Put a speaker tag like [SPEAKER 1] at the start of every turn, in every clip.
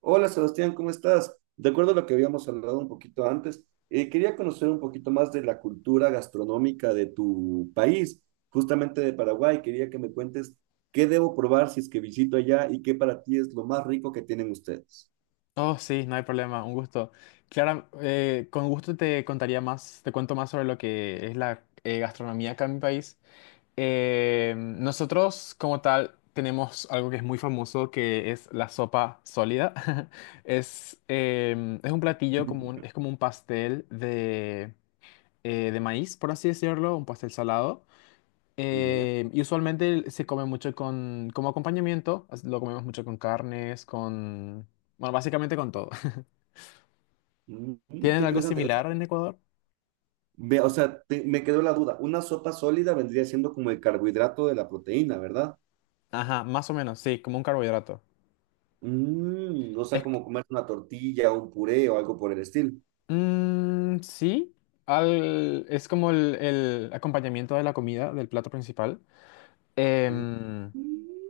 [SPEAKER 1] Hola Sebastián, ¿cómo estás? De acuerdo a lo que habíamos hablado un poquito antes, quería conocer un poquito más de la cultura gastronómica de tu país, justamente de Paraguay. Quería que me cuentes qué debo probar si es que visito allá y qué para ti es lo más rico que tienen ustedes.
[SPEAKER 2] Oh, sí, no hay problema, un gusto. Clara, con gusto te contaría más, te cuento más sobre lo que es la gastronomía acá en mi país. Nosotros, como tal, tenemos algo que es muy famoso, que es la sopa sólida. Es un platillo como un, es como un pastel de maíz, por así decirlo, un pastel salado.
[SPEAKER 1] Ya.
[SPEAKER 2] Y usualmente se come mucho con, como acompañamiento, lo comemos mucho con carnes, con... Bueno, básicamente con todo.
[SPEAKER 1] Mm, qué
[SPEAKER 2] ¿Tienen algo
[SPEAKER 1] interesante. O
[SPEAKER 2] similar
[SPEAKER 1] sea,
[SPEAKER 2] en Ecuador?
[SPEAKER 1] o sea, me quedó la duda. Una sopa sólida vendría siendo como el carbohidrato de la proteína, ¿verdad?
[SPEAKER 2] Ajá, más o menos, sí, como un carbohidrato.
[SPEAKER 1] Mm, o
[SPEAKER 2] Es
[SPEAKER 1] sea,
[SPEAKER 2] que-
[SPEAKER 1] como comer una tortilla, un puré o algo por el estilo.
[SPEAKER 2] mm, sí, es como el acompañamiento de la comida, del plato principal. Em,
[SPEAKER 1] Mm.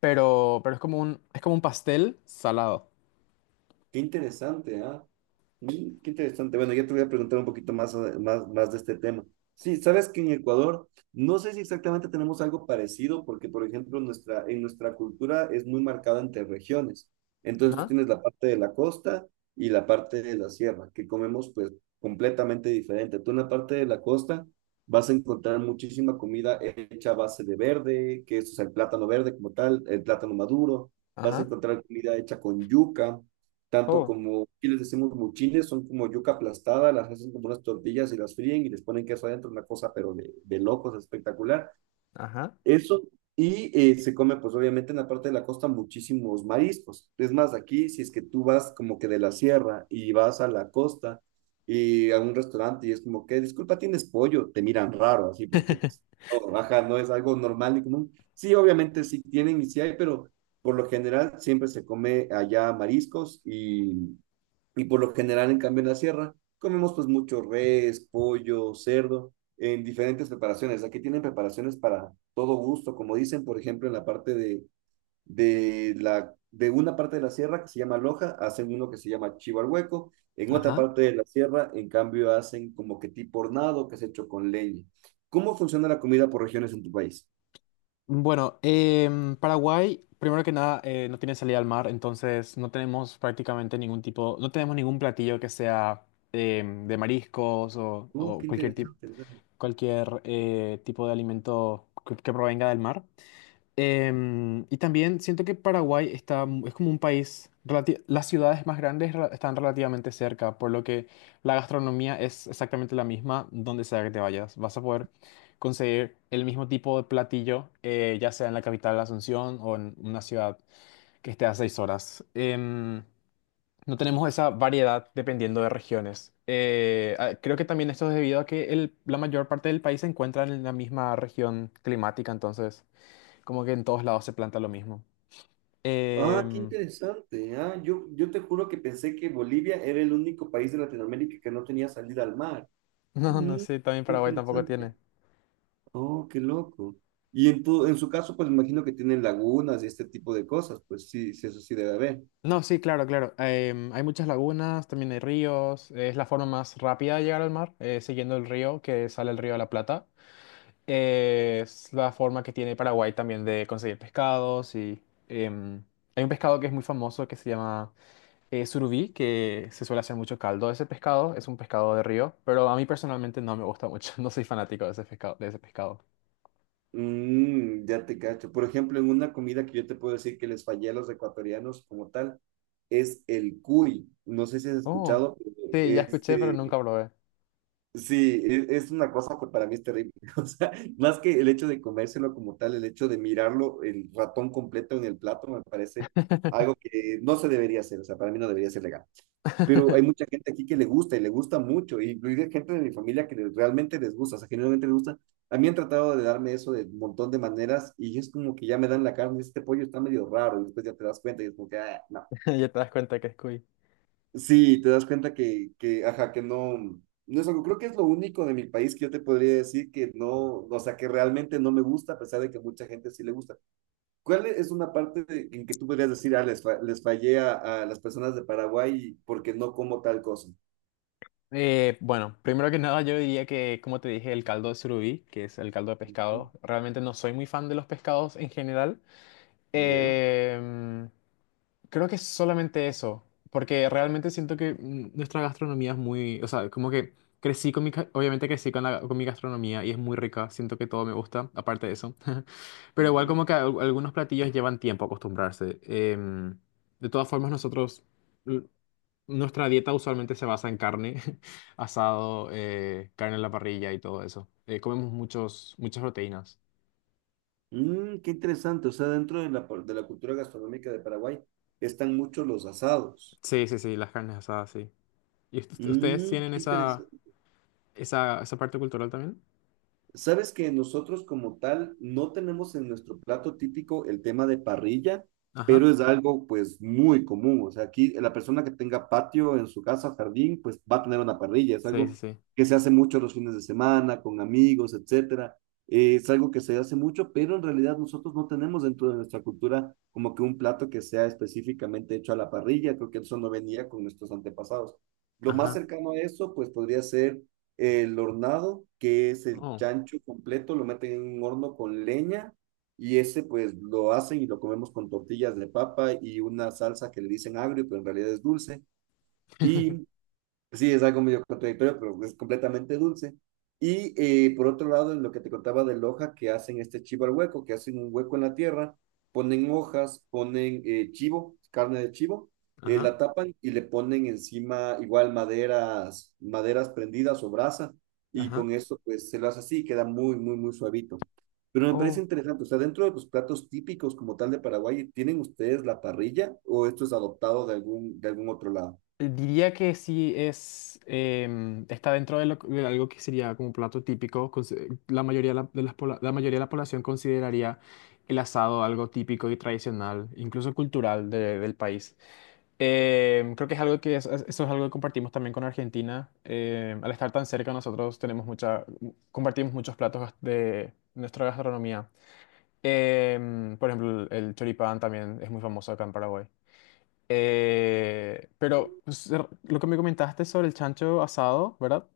[SPEAKER 2] pero es como un pastel salado.
[SPEAKER 1] Qué interesante, ¿ah? Mm, qué interesante. Bueno, ya te voy a preguntar un poquito más, más, más de este tema. Sí, sabes que en Ecuador, no sé si exactamente tenemos algo parecido, porque, por ejemplo, en nuestra cultura es muy marcada entre regiones. Entonces, tú
[SPEAKER 2] Ajá,
[SPEAKER 1] tienes la parte de la costa y la parte de la sierra, que comemos, pues, completamente diferente. Tú en la parte de la costa vas a encontrar muchísima comida hecha a base de verde, que es, o sea, el plátano verde como tal, el plátano maduro. Vas a
[SPEAKER 2] ajá,
[SPEAKER 1] encontrar comida hecha con yuca tanto
[SPEAKER 2] oh,
[SPEAKER 1] como aquí les decimos muchines, son como yuca aplastada, las hacen como unas tortillas y las fríen y les ponen queso adentro, una cosa pero de locos, espectacular.
[SPEAKER 2] ajá.
[SPEAKER 1] Eso, y se come pues obviamente en la parte de la costa muchísimos mariscos. Es más, aquí si es que tú vas como que de la sierra y vas a la costa y a un restaurante y es como que, disculpa, ¿tienes pollo? Te miran raro así porque pues, no, baja, no es algo normal y común. Sí, obviamente sí tienen y sí hay, pero... Por lo general siempre se come allá mariscos y por lo general, en cambio, en la sierra comemos pues mucho res, pollo, cerdo, en diferentes preparaciones. Aquí tienen preparaciones para todo gusto, como dicen, por ejemplo, en la parte de una parte de la sierra que se llama Loja, hacen uno que se llama chivo al hueco. En otra
[SPEAKER 2] Ajá.
[SPEAKER 1] parte de la sierra, en cambio, hacen como que tipo hornado, que es hecho con leña. ¿Cómo funciona la comida por regiones en tu país?
[SPEAKER 2] Bueno, Paraguay, primero que nada, no tiene salida al mar, entonces no tenemos prácticamente ningún tipo, no tenemos ningún platillo que sea de mariscos
[SPEAKER 1] Oh,
[SPEAKER 2] o
[SPEAKER 1] qué
[SPEAKER 2] cualquier tipo.
[SPEAKER 1] interesante.
[SPEAKER 2] Cualquier tipo de alimento que provenga del mar. Y también siento que Paraguay está, es como un país, las ciudades más grandes están relativamente cerca, por lo que la gastronomía es exactamente la misma donde sea que te vayas. Vas a poder conseguir el mismo tipo de platillo, ya sea en la capital Asunción o en una ciudad que esté a 6 horas. No tenemos esa variedad dependiendo de regiones. Creo que también esto es debido a que la mayor parte del país se encuentra en la misma región climática, entonces como que en todos lados se planta lo mismo.
[SPEAKER 1] Ah, qué
[SPEAKER 2] Em.
[SPEAKER 1] interesante. Ah, yo te juro que pensé que Bolivia era el único país de Latinoamérica que no tenía salida al mar.
[SPEAKER 2] No, no
[SPEAKER 1] Mm,
[SPEAKER 2] sé, también
[SPEAKER 1] qué
[SPEAKER 2] Paraguay tampoco
[SPEAKER 1] interesante.
[SPEAKER 2] tiene.
[SPEAKER 1] Oh, qué loco. Y en en su caso, pues imagino que tienen lagunas y este tipo de cosas. Pues sí, sí, eso sí debe haber.
[SPEAKER 2] No, sí, claro, claro. Hay muchas lagunas, también hay ríos. Es la forma más rápida de llegar al mar, siguiendo el río que sale el río de la Plata. Es la forma que tiene Paraguay también de conseguir pescados y... em, hay un pescado que es muy famoso que se llama surubí, que se suele hacer mucho caldo de ese pescado, es un pescado de río, pero a mí personalmente no me gusta mucho, no soy fanático de ese pescado, de ese pescado.
[SPEAKER 1] Mm, ya te cacho. Por ejemplo, en una comida que yo te puedo decir que les fallé a los ecuatorianos como tal, es el cuy. No sé si has
[SPEAKER 2] Oh,
[SPEAKER 1] escuchado, pero
[SPEAKER 2] sí, ya escuché, pero
[SPEAKER 1] este
[SPEAKER 2] nunca probé.
[SPEAKER 1] Sí, es una cosa que para mí es terrible. O sea, más que el hecho de comérselo como tal, el hecho de mirarlo, el ratón completo en el plato, me parece algo que no se debería hacer. O sea, para mí no debería ser legal. Pero hay mucha gente aquí que le gusta y le gusta mucho, y incluida gente de mi familia que realmente les gusta, o sea, genuinamente les gusta. A mí han tratado de darme eso de un montón de maneras y es como que ya me dan la carne, este pollo está medio raro, y después ya te das cuenta y es como que, ah, no.
[SPEAKER 2] Ya te das cuenta que es cuy.
[SPEAKER 1] Sí, te das cuenta que, ajá, que no, no es algo, creo que es lo único de mi país que yo te podría decir que no, o sea, que realmente no me gusta, a pesar de que mucha gente sí le gusta. ¿Cuál es una parte en que tú podrías decir, ah, les fallé a las personas de Paraguay porque no como tal cosa?
[SPEAKER 2] Bueno, primero que nada yo diría que, como te dije, el caldo de surubí, que es el caldo de
[SPEAKER 1] Ujú,
[SPEAKER 2] pescado, realmente no soy muy fan de los pescados en general.
[SPEAKER 1] ya,
[SPEAKER 2] Em, Creo que es solamente eso, porque realmente siento que mm, nuestra gastronomía es muy, o sea, como que crecí con mi, obviamente crecí con la, con mi gastronomía y es muy rica, siento que todo me gusta, aparte de eso, pero igual
[SPEAKER 1] ujú.
[SPEAKER 2] como que algunos platillos llevan tiempo acostumbrarse. De todas formas, nosotros, l- nuestra dieta usualmente se basa en carne, asado, carne en la parrilla y todo eso. Comemos muchas proteínas.
[SPEAKER 1] Mm, qué interesante, o sea, dentro de de la cultura gastronómica de Paraguay están muchos los asados.
[SPEAKER 2] Sí, sí, sí, las carnes asadas, sí. ¿Y ustedes
[SPEAKER 1] Mm,
[SPEAKER 2] tienen
[SPEAKER 1] qué
[SPEAKER 2] esa,
[SPEAKER 1] interesante.
[SPEAKER 2] esa, esa parte cultural también?
[SPEAKER 1] Sabes que nosotros como tal no tenemos en nuestro plato típico el tema de parrilla,
[SPEAKER 2] Ajá.
[SPEAKER 1] pero es algo pues muy común. O sea, aquí la persona que tenga patio en su casa, jardín, pues va a tener una parrilla. Es
[SPEAKER 2] Sí, sí,
[SPEAKER 1] algo
[SPEAKER 2] sí.
[SPEAKER 1] que se hace mucho los fines de semana, con amigos, etcétera. Es algo que se hace mucho, pero en realidad nosotros no tenemos dentro de nuestra cultura como que un plato que sea específicamente hecho a la parrilla. Creo que eso no venía con nuestros antepasados. Lo más
[SPEAKER 2] Ajá.
[SPEAKER 1] cercano a eso pues podría ser el hornado, que es el
[SPEAKER 2] Oh.
[SPEAKER 1] chancho completo, lo meten en un horno con leña y ese pues lo hacen y lo comemos con tortillas de papa y una salsa que le dicen agrio, pero en realidad es dulce. Y Sí, es algo medio contradictorio, pero es completamente dulce. Y por otro lado, en lo que te contaba de hoja que hacen este chivo al hueco, que hacen un hueco en la tierra, ponen hojas, ponen chivo, carne de chivo,
[SPEAKER 2] Ajá.
[SPEAKER 1] la tapan y le ponen encima igual maderas, maderas prendidas o brasa, y
[SPEAKER 2] Ajá.
[SPEAKER 1] con eso pues se lo hace así, queda muy suavito. Pero me parece
[SPEAKER 2] Oh,
[SPEAKER 1] interesante, o sea, dentro de los platos típicos como tal de Paraguay, ¿tienen ustedes la parrilla o esto es adoptado de de algún otro lado?
[SPEAKER 2] diría que sí es, está dentro de, de algo que sería como plato típico. La mayoría de la, de las la mayoría de la población consideraría el asado algo típico y tradicional, incluso cultural del país. Creo que es algo que eso es algo que compartimos también con Argentina. Al estar tan cerca, nosotros tenemos mucha, compartimos muchos platos de nuestra gastronomía. Por ejemplo, el choripán también es muy famoso acá en Paraguay. Pero pues, lo que me comentaste sobre el chancho asado, ¿verdad?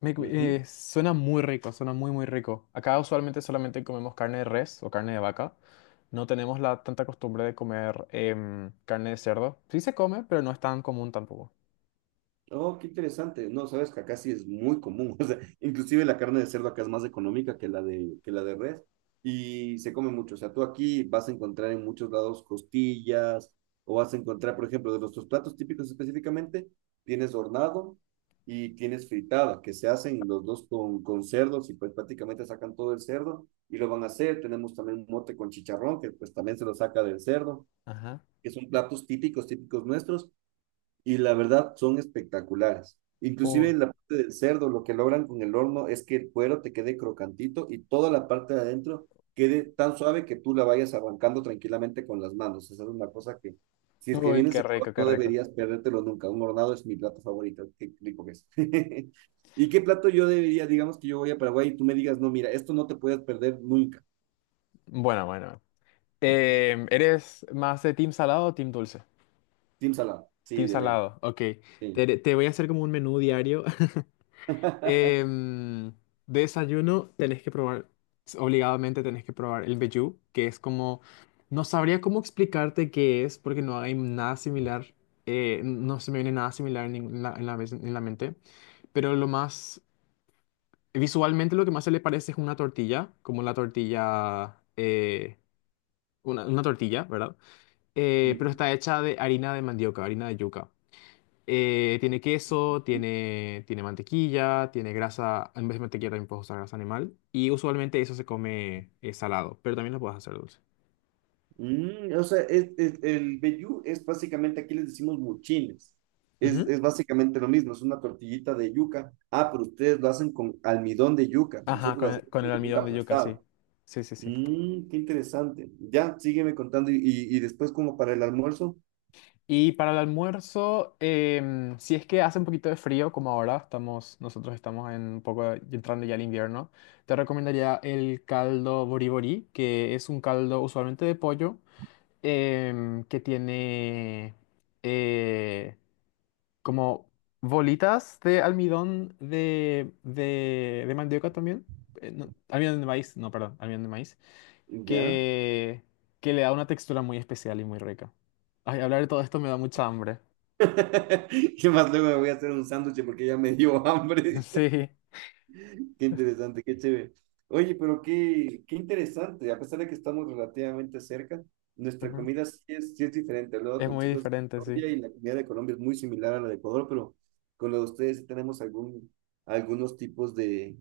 [SPEAKER 1] Ujú.
[SPEAKER 2] Suena muy rico, suena muy, muy rico. Acá usualmente solamente comemos carne de res o carne de vaca. No tenemos la tanta costumbre de comer carne de cerdo. Sí se come, pero no es tan común tampoco.
[SPEAKER 1] Oh, qué interesante. No, sabes que acá sí es muy común. O sea, inclusive la carne de cerdo acá es más económica que que la de res y se come mucho. O sea, tú aquí vas a encontrar en muchos lados costillas o vas a encontrar, por ejemplo, de nuestros platos típicos específicamente, tienes hornado y tienes fritada, que se hacen los dos con cerdos y pues prácticamente sacan todo el cerdo y lo van a hacer. Tenemos también un mote con chicharrón, que pues también se lo saca del cerdo,
[SPEAKER 2] Ajá.
[SPEAKER 1] que son platos típicos, típicos nuestros y la verdad son espectaculares. Inclusive
[SPEAKER 2] Uy,
[SPEAKER 1] la parte del cerdo, lo que logran con el horno es que el cuero te quede crocantito y toda la parte de adentro quede tan suave que tú la vayas arrancando tranquilamente con las manos. Esa es una cosa que, si es que
[SPEAKER 2] uy,
[SPEAKER 1] vienes a
[SPEAKER 2] qué
[SPEAKER 1] Ecuador,
[SPEAKER 2] rico, qué
[SPEAKER 1] no
[SPEAKER 2] rico.
[SPEAKER 1] deberías perdértelo nunca. Un hornado es mi plato favorito, qué rico que es. ¿Y qué plato yo debería, digamos que yo voy a Paraguay y tú me digas, no, mira, esto no te puedes perder nunca.
[SPEAKER 2] Bueno, bueno. ¿Eres más de team salado o team dulce?
[SPEAKER 1] Team salado, sí,
[SPEAKER 2] Team
[SPEAKER 1] de ley,
[SPEAKER 2] salado, ok.
[SPEAKER 1] sí.
[SPEAKER 2] Te voy a hacer como un menú diario. Em, de desayuno tenés que probar, obligadamente tenés que probar el vellú, que es como, no sabría cómo explicarte qué es, porque no hay nada similar, no se me viene nada similar en, en la, en la en la mente, pero lo más, visualmente lo que más se le parece es una tortilla, como la tortilla, una tortilla, ¿verdad? Pero está hecha de harina de mandioca, harina de yuca. Tiene queso, tiene, tiene mantequilla, tiene grasa. En vez de mantequilla también puedes usar grasa animal. Y usualmente eso se come salado, pero también lo puedes hacer dulce.
[SPEAKER 1] Mm, o sea, el vellú es básicamente, aquí les decimos muchines.
[SPEAKER 2] Ujú.
[SPEAKER 1] Es básicamente lo mismo, es una tortillita de yuca. Ah, pero ustedes lo hacen con almidón de yuca.
[SPEAKER 2] Ajá,
[SPEAKER 1] Nosotros lo hacemos
[SPEAKER 2] con el
[SPEAKER 1] con la yuca
[SPEAKER 2] almidón de yuca, sí.
[SPEAKER 1] aplastada.
[SPEAKER 2] Sí, sí, sí.
[SPEAKER 1] Mm, qué interesante. Ya, sígueme contando y después como para el almuerzo.
[SPEAKER 2] Y para el almuerzo, si es que hace un poquito de frío, como ahora, estamos, nosotros estamos en un poco entrando ya al invierno, te recomendaría el caldo boribori, que es un caldo usualmente de pollo, que tiene, eh, como bolitas de almidón de, de mandioca también. No, almidón de maíz, no, perdón, almidón de maíz.
[SPEAKER 1] Ya.
[SPEAKER 2] Que, que le da una textura muy especial y muy rica. Ay, hablar de todo esto me da mucha hambre.
[SPEAKER 1] ¿Qué más luego me voy a hacer un sándwich porque ya me dio hambre?
[SPEAKER 2] Sí.
[SPEAKER 1] Qué interesante, qué chévere. Oye, pero qué interesante. A pesar de que estamos relativamente cerca, nuestra
[SPEAKER 2] Ujú.
[SPEAKER 1] comida sí es diferente. Hablaba
[SPEAKER 2] Es
[SPEAKER 1] con
[SPEAKER 2] muy
[SPEAKER 1] chicos de
[SPEAKER 2] diferente, sí.
[SPEAKER 1] Colombia y la comida de Colombia es muy similar a la de Ecuador, pero con la de ustedes sí tenemos algunos tipos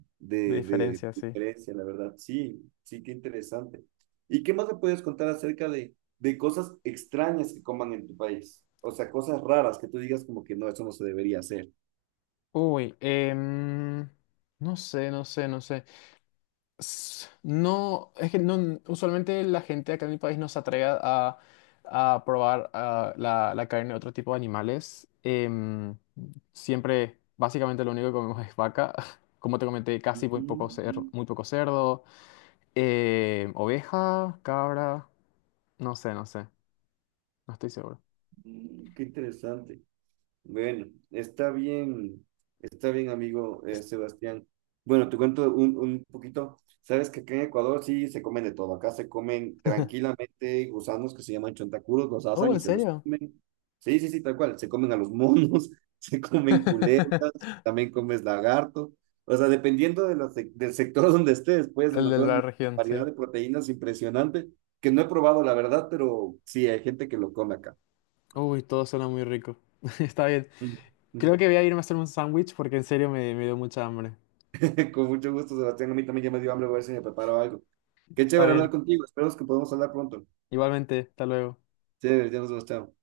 [SPEAKER 2] De
[SPEAKER 1] de
[SPEAKER 2] diferencia, sí.
[SPEAKER 1] diferencia, la verdad. Sí, sí, qué interesante. ¿Y qué más me puedes contar acerca de cosas extrañas que coman en tu país? O sea, cosas raras que tú digas como que no, eso no se debería hacer.
[SPEAKER 2] Uy, no sé, no sé, no sé. No, es que no, usualmente la gente acá en mi país no se atreve a probar ah, la carne de otro tipo de animales. Siempre, básicamente lo único que comemos es vaca. Como te comenté, casi muy poco cerdo,
[SPEAKER 1] Mm,
[SPEAKER 2] muy poco cerdo. Oveja, cabra, no sé, no sé, no estoy seguro.
[SPEAKER 1] mm, qué interesante. Bueno, está bien, amigo Sebastián. Bueno, te cuento un poquito. Sabes que acá en Ecuador sí se comen de todo. Acá se comen tranquilamente gusanos que se llaman chontacuros, los
[SPEAKER 2] Oh,
[SPEAKER 1] asan
[SPEAKER 2] ¿en
[SPEAKER 1] y se los
[SPEAKER 2] serio?
[SPEAKER 1] comen. Sí, sí, sí, tal cual. Se comen a los monos, se comen culebras, también comes lagarto. O sea, dependiendo de la del sector donde estés, puedes
[SPEAKER 2] El de
[SPEAKER 1] encontrar
[SPEAKER 2] la
[SPEAKER 1] una
[SPEAKER 2] región, sí.
[SPEAKER 1] variedad de proteínas impresionante que no he probado, la verdad, pero sí, hay gente que lo come acá.
[SPEAKER 2] Uy, todo suena muy rico. Está bien.
[SPEAKER 1] Ujú.
[SPEAKER 2] Creo que voy a irme a hacer un sándwich porque en serio me, me dio mucha hambre.
[SPEAKER 1] Con mucho gusto, Sebastián. A mí también ya me dio hambre, voy a ver si me preparo algo. Qué
[SPEAKER 2] Está
[SPEAKER 1] chévere hablar
[SPEAKER 2] bien.
[SPEAKER 1] contigo. Espero que podamos hablar pronto.
[SPEAKER 2] Igualmente, hasta luego.
[SPEAKER 1] Chévere, ya nos vemos, chao.